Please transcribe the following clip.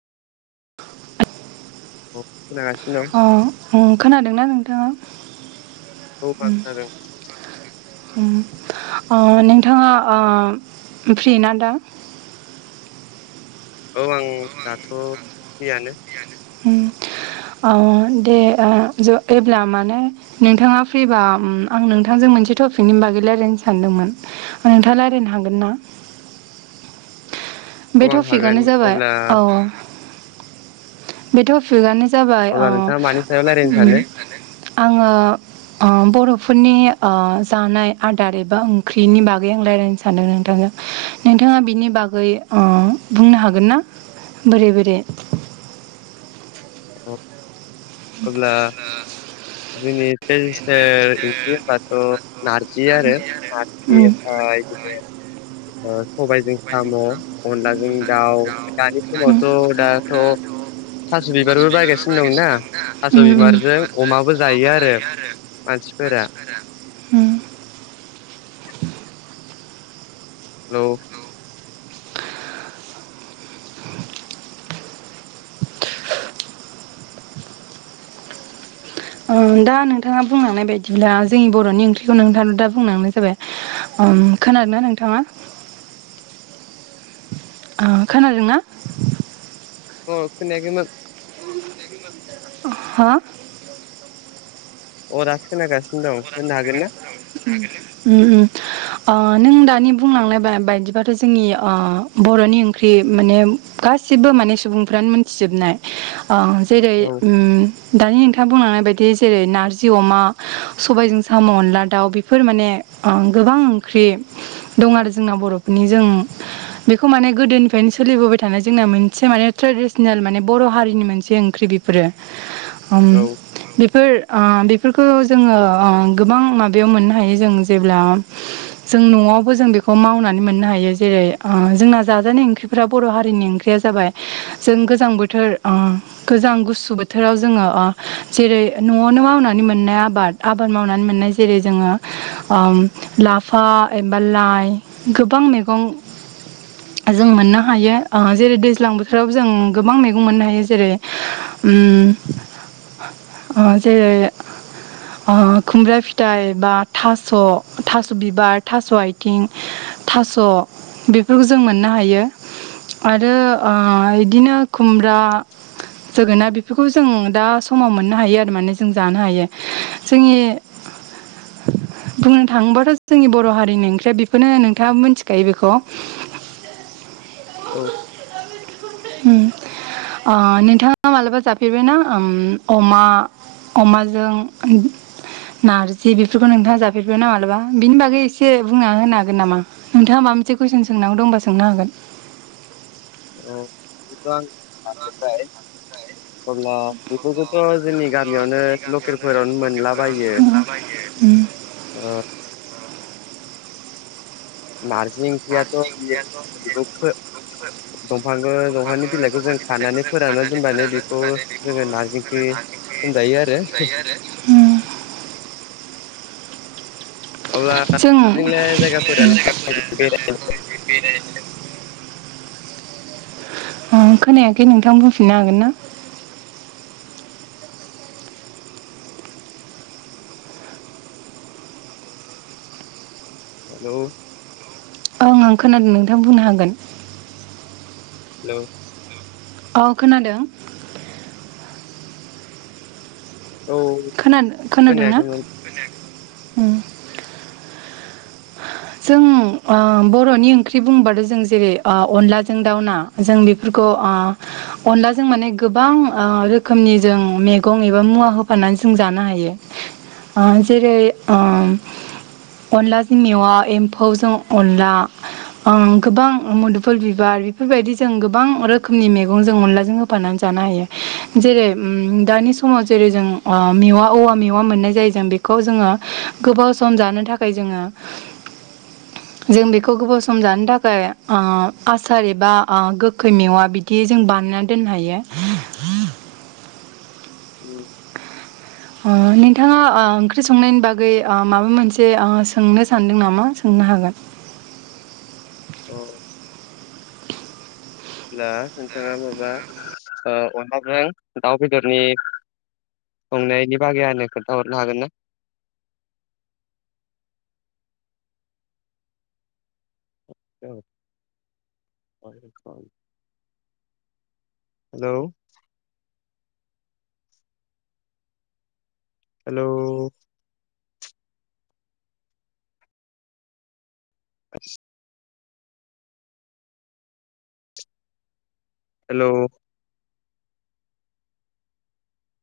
अ खोनागासिनो दं। अ ओं खोनादों ना नोंथाङा? औ [unintelligible] उम खोनादों। उम ओ नोंथाङा ओ फ्रि ना नोंथां? औ आं दाथ' फ्रियानो। ओं अ दे ओ ज एब्ला माने नोंथाङा फ्रिबा उम आं नोंथांजों मोनसे टपिकनि बागै लायरायनो सानदोंमोन। नोंथाङा रायलायनो हागोन ना? बे औ आं हागोन टपिकआनो जाबाय अब्ला औ। बे टपिकआनो जाबाय अ अब्ला नोंथाङा मानि सायाव उम रायज्लायनो आङो अ बर'फोरनि अ जानाय आदार एबा ओंख्रिनि बागै आं लायरायनो सानदों नोंथांजों। नोंथाङा बिनि बागै अ बुंनो हागोन ना बोरै बोरै? औ। [unintelligible] जोंनि ट्रेदिसनेल इंख्रि होनबा थ' नारजि आरो नारजि उम ओमफ्राय बिदिनो सबायजों साम' अनलाजों दाउ दानि समावथ' दाथ' थास' बिबारबो बायगासिनो दंनाा थास' बिबारजों अमाबो जायो आरो मानसिफोरा उम [unintelligible] ओ दा नोंथाङा बुंलांनाय बायदिब्ला जोंनि बर'नि ओंख्रिखौ नोंथां दा बुंलांनाय जाबाय। उम खोनादोंना नोंथाङा? अ खोनादोंना? अ खमोन हा अरा खोनागासिनो दं होनो हागोन ना [unintelligible] नों दानि बुंलांनाय बायदिबाथ' जोंनि बर'नि ओंख्रि माने गासिबो माने सुबुंफ्रानो मोनथिजोबनाय जेरै औ दानि नोंथाङा बुंलांनाय बायदि जेरै नारजि अमा सबायजों साम' अनला दाउ बेफोर माने गोबां ओंख्रि दं आरो जोंना बर'फोरनि जों बेखौ माने गोदोनिफ्रायनो सोलिबोबाय थानाय जोंना मोनसे माने ट्रेडिसनेल माने बर' हारिनि मोनसे ओंख्रि बे फोर औ बेफोर बेफोरखौ जोङो गोबां माबायाव मोननो हायो जों जेब्ला जों न'आवबो जों बेखौ मावनानै मोननो हायो जेरै जोंना जाजानाय ओंख्रि फोर बर' हारिनि ओंख्रिया जाबाय जों गोजां बोथोर गोजां गुसु बोथोराव जोङो जेरै न'आवनो मावनानै मोननाय आबाद आबाद मावनानै मोननाय जेरै जोङो लाफा एबा लाइ गोबां मैगं जों मोननो हायो जेरै दैज्लां बोथोराव जों गोबां मैगं मोननो हायो जेरै उम जेरै खुमब्रा फिथाइ बा थास' थास' बिबार थास' आथिं थास' बेफोरखौ जों मोननो हायो आरो बिदिनो खुमब्रा जोगोना बेफोरखौ जों दा समाव मोननो हायो आरो माने जों जानो हायो जोंनि बुंनो थाङोबाथ' जोंनि बर' हारिनि ओंख्रिया बेखौनो नोंथाङा मिथिखायो बेखौ [inaudible] औ उम नोंथाङा मालाबा जाफेरबायनाा अमा अमाजों ओ नारजि बेफोरखौ नोंथाङा जाफेरबाय ना मालाबा बिनि बागै एसे बुंना होनो हागोन नामा नोंथाङा माब मोनसे कुइसन सोंांगौ दंबा सोंनो हागोन औ अब्ला बेफोरखौथ' जोंनि गामियावनो लकेलफोरावनो मोनलाबायो [unintelligible] नारजि ओंख्रियाथ' बियो बेखौ दंफांखौ दंफांनि बिलाइखौ जों बिलाइखौ खानानै जों फोरानना खानानै दोनबानो फोरानना बेखौ होबानो बेखौ नारजि ओंख्रि जोङो दानिस होनजायो आरो बुंजायो आरो जों अब्लाजोंलाय जायगाफोरालाय बेराय खोनायाखै नोंथां बुंफिननो हागोन ना हेल' औं आं खोनादों नोंथांआ बुंनो हागोन हेल' औ खोनादों औ खोनादों खोनादों ना खोनायाखैमोन जों बर'नि ओंख्रि बुंबाथ' जों जेरै अनलाजों दाउना जों बेफोरखौ अनलाजोंों माने गोबां रोखोमनि जों मैगं एबा मुवा होफानानै जों जानो हायो जेरै अनलाजों मेवआ एम्फौजों अनला गोबां मुदुफल बिबार बेफोरबायदि जों गोबां रोखोमनि मैगं जों अनलाजों होफानानै जानो हायो जेरै उम दानि समाव जेरै जों अ मेवा औवा मेवा मोन्नाय जायो जों बे खौ जोङो गोबाव सम जानो थाखाय जोङो जों बेखौ गोबाव सम जानो थाखाय ओ आसार एबा आ गोखै मेवा बिदि खि जों बानायना दोननो हायो। उम ओ नोंथाङा ओ ओंख्रि संनायनि बागै ओ माबा मोनसे ओ सोंनो सानदों नामा सोंनो हागोन। औ अब्ला नोंथाङा माबा ओ अनलाजों दाउ बेदरनि संनायनि बागै आनो खोनथा हरनो हागोन ना? औ [unintelligible] हेल' हेलौ [unintelligible] हेलौ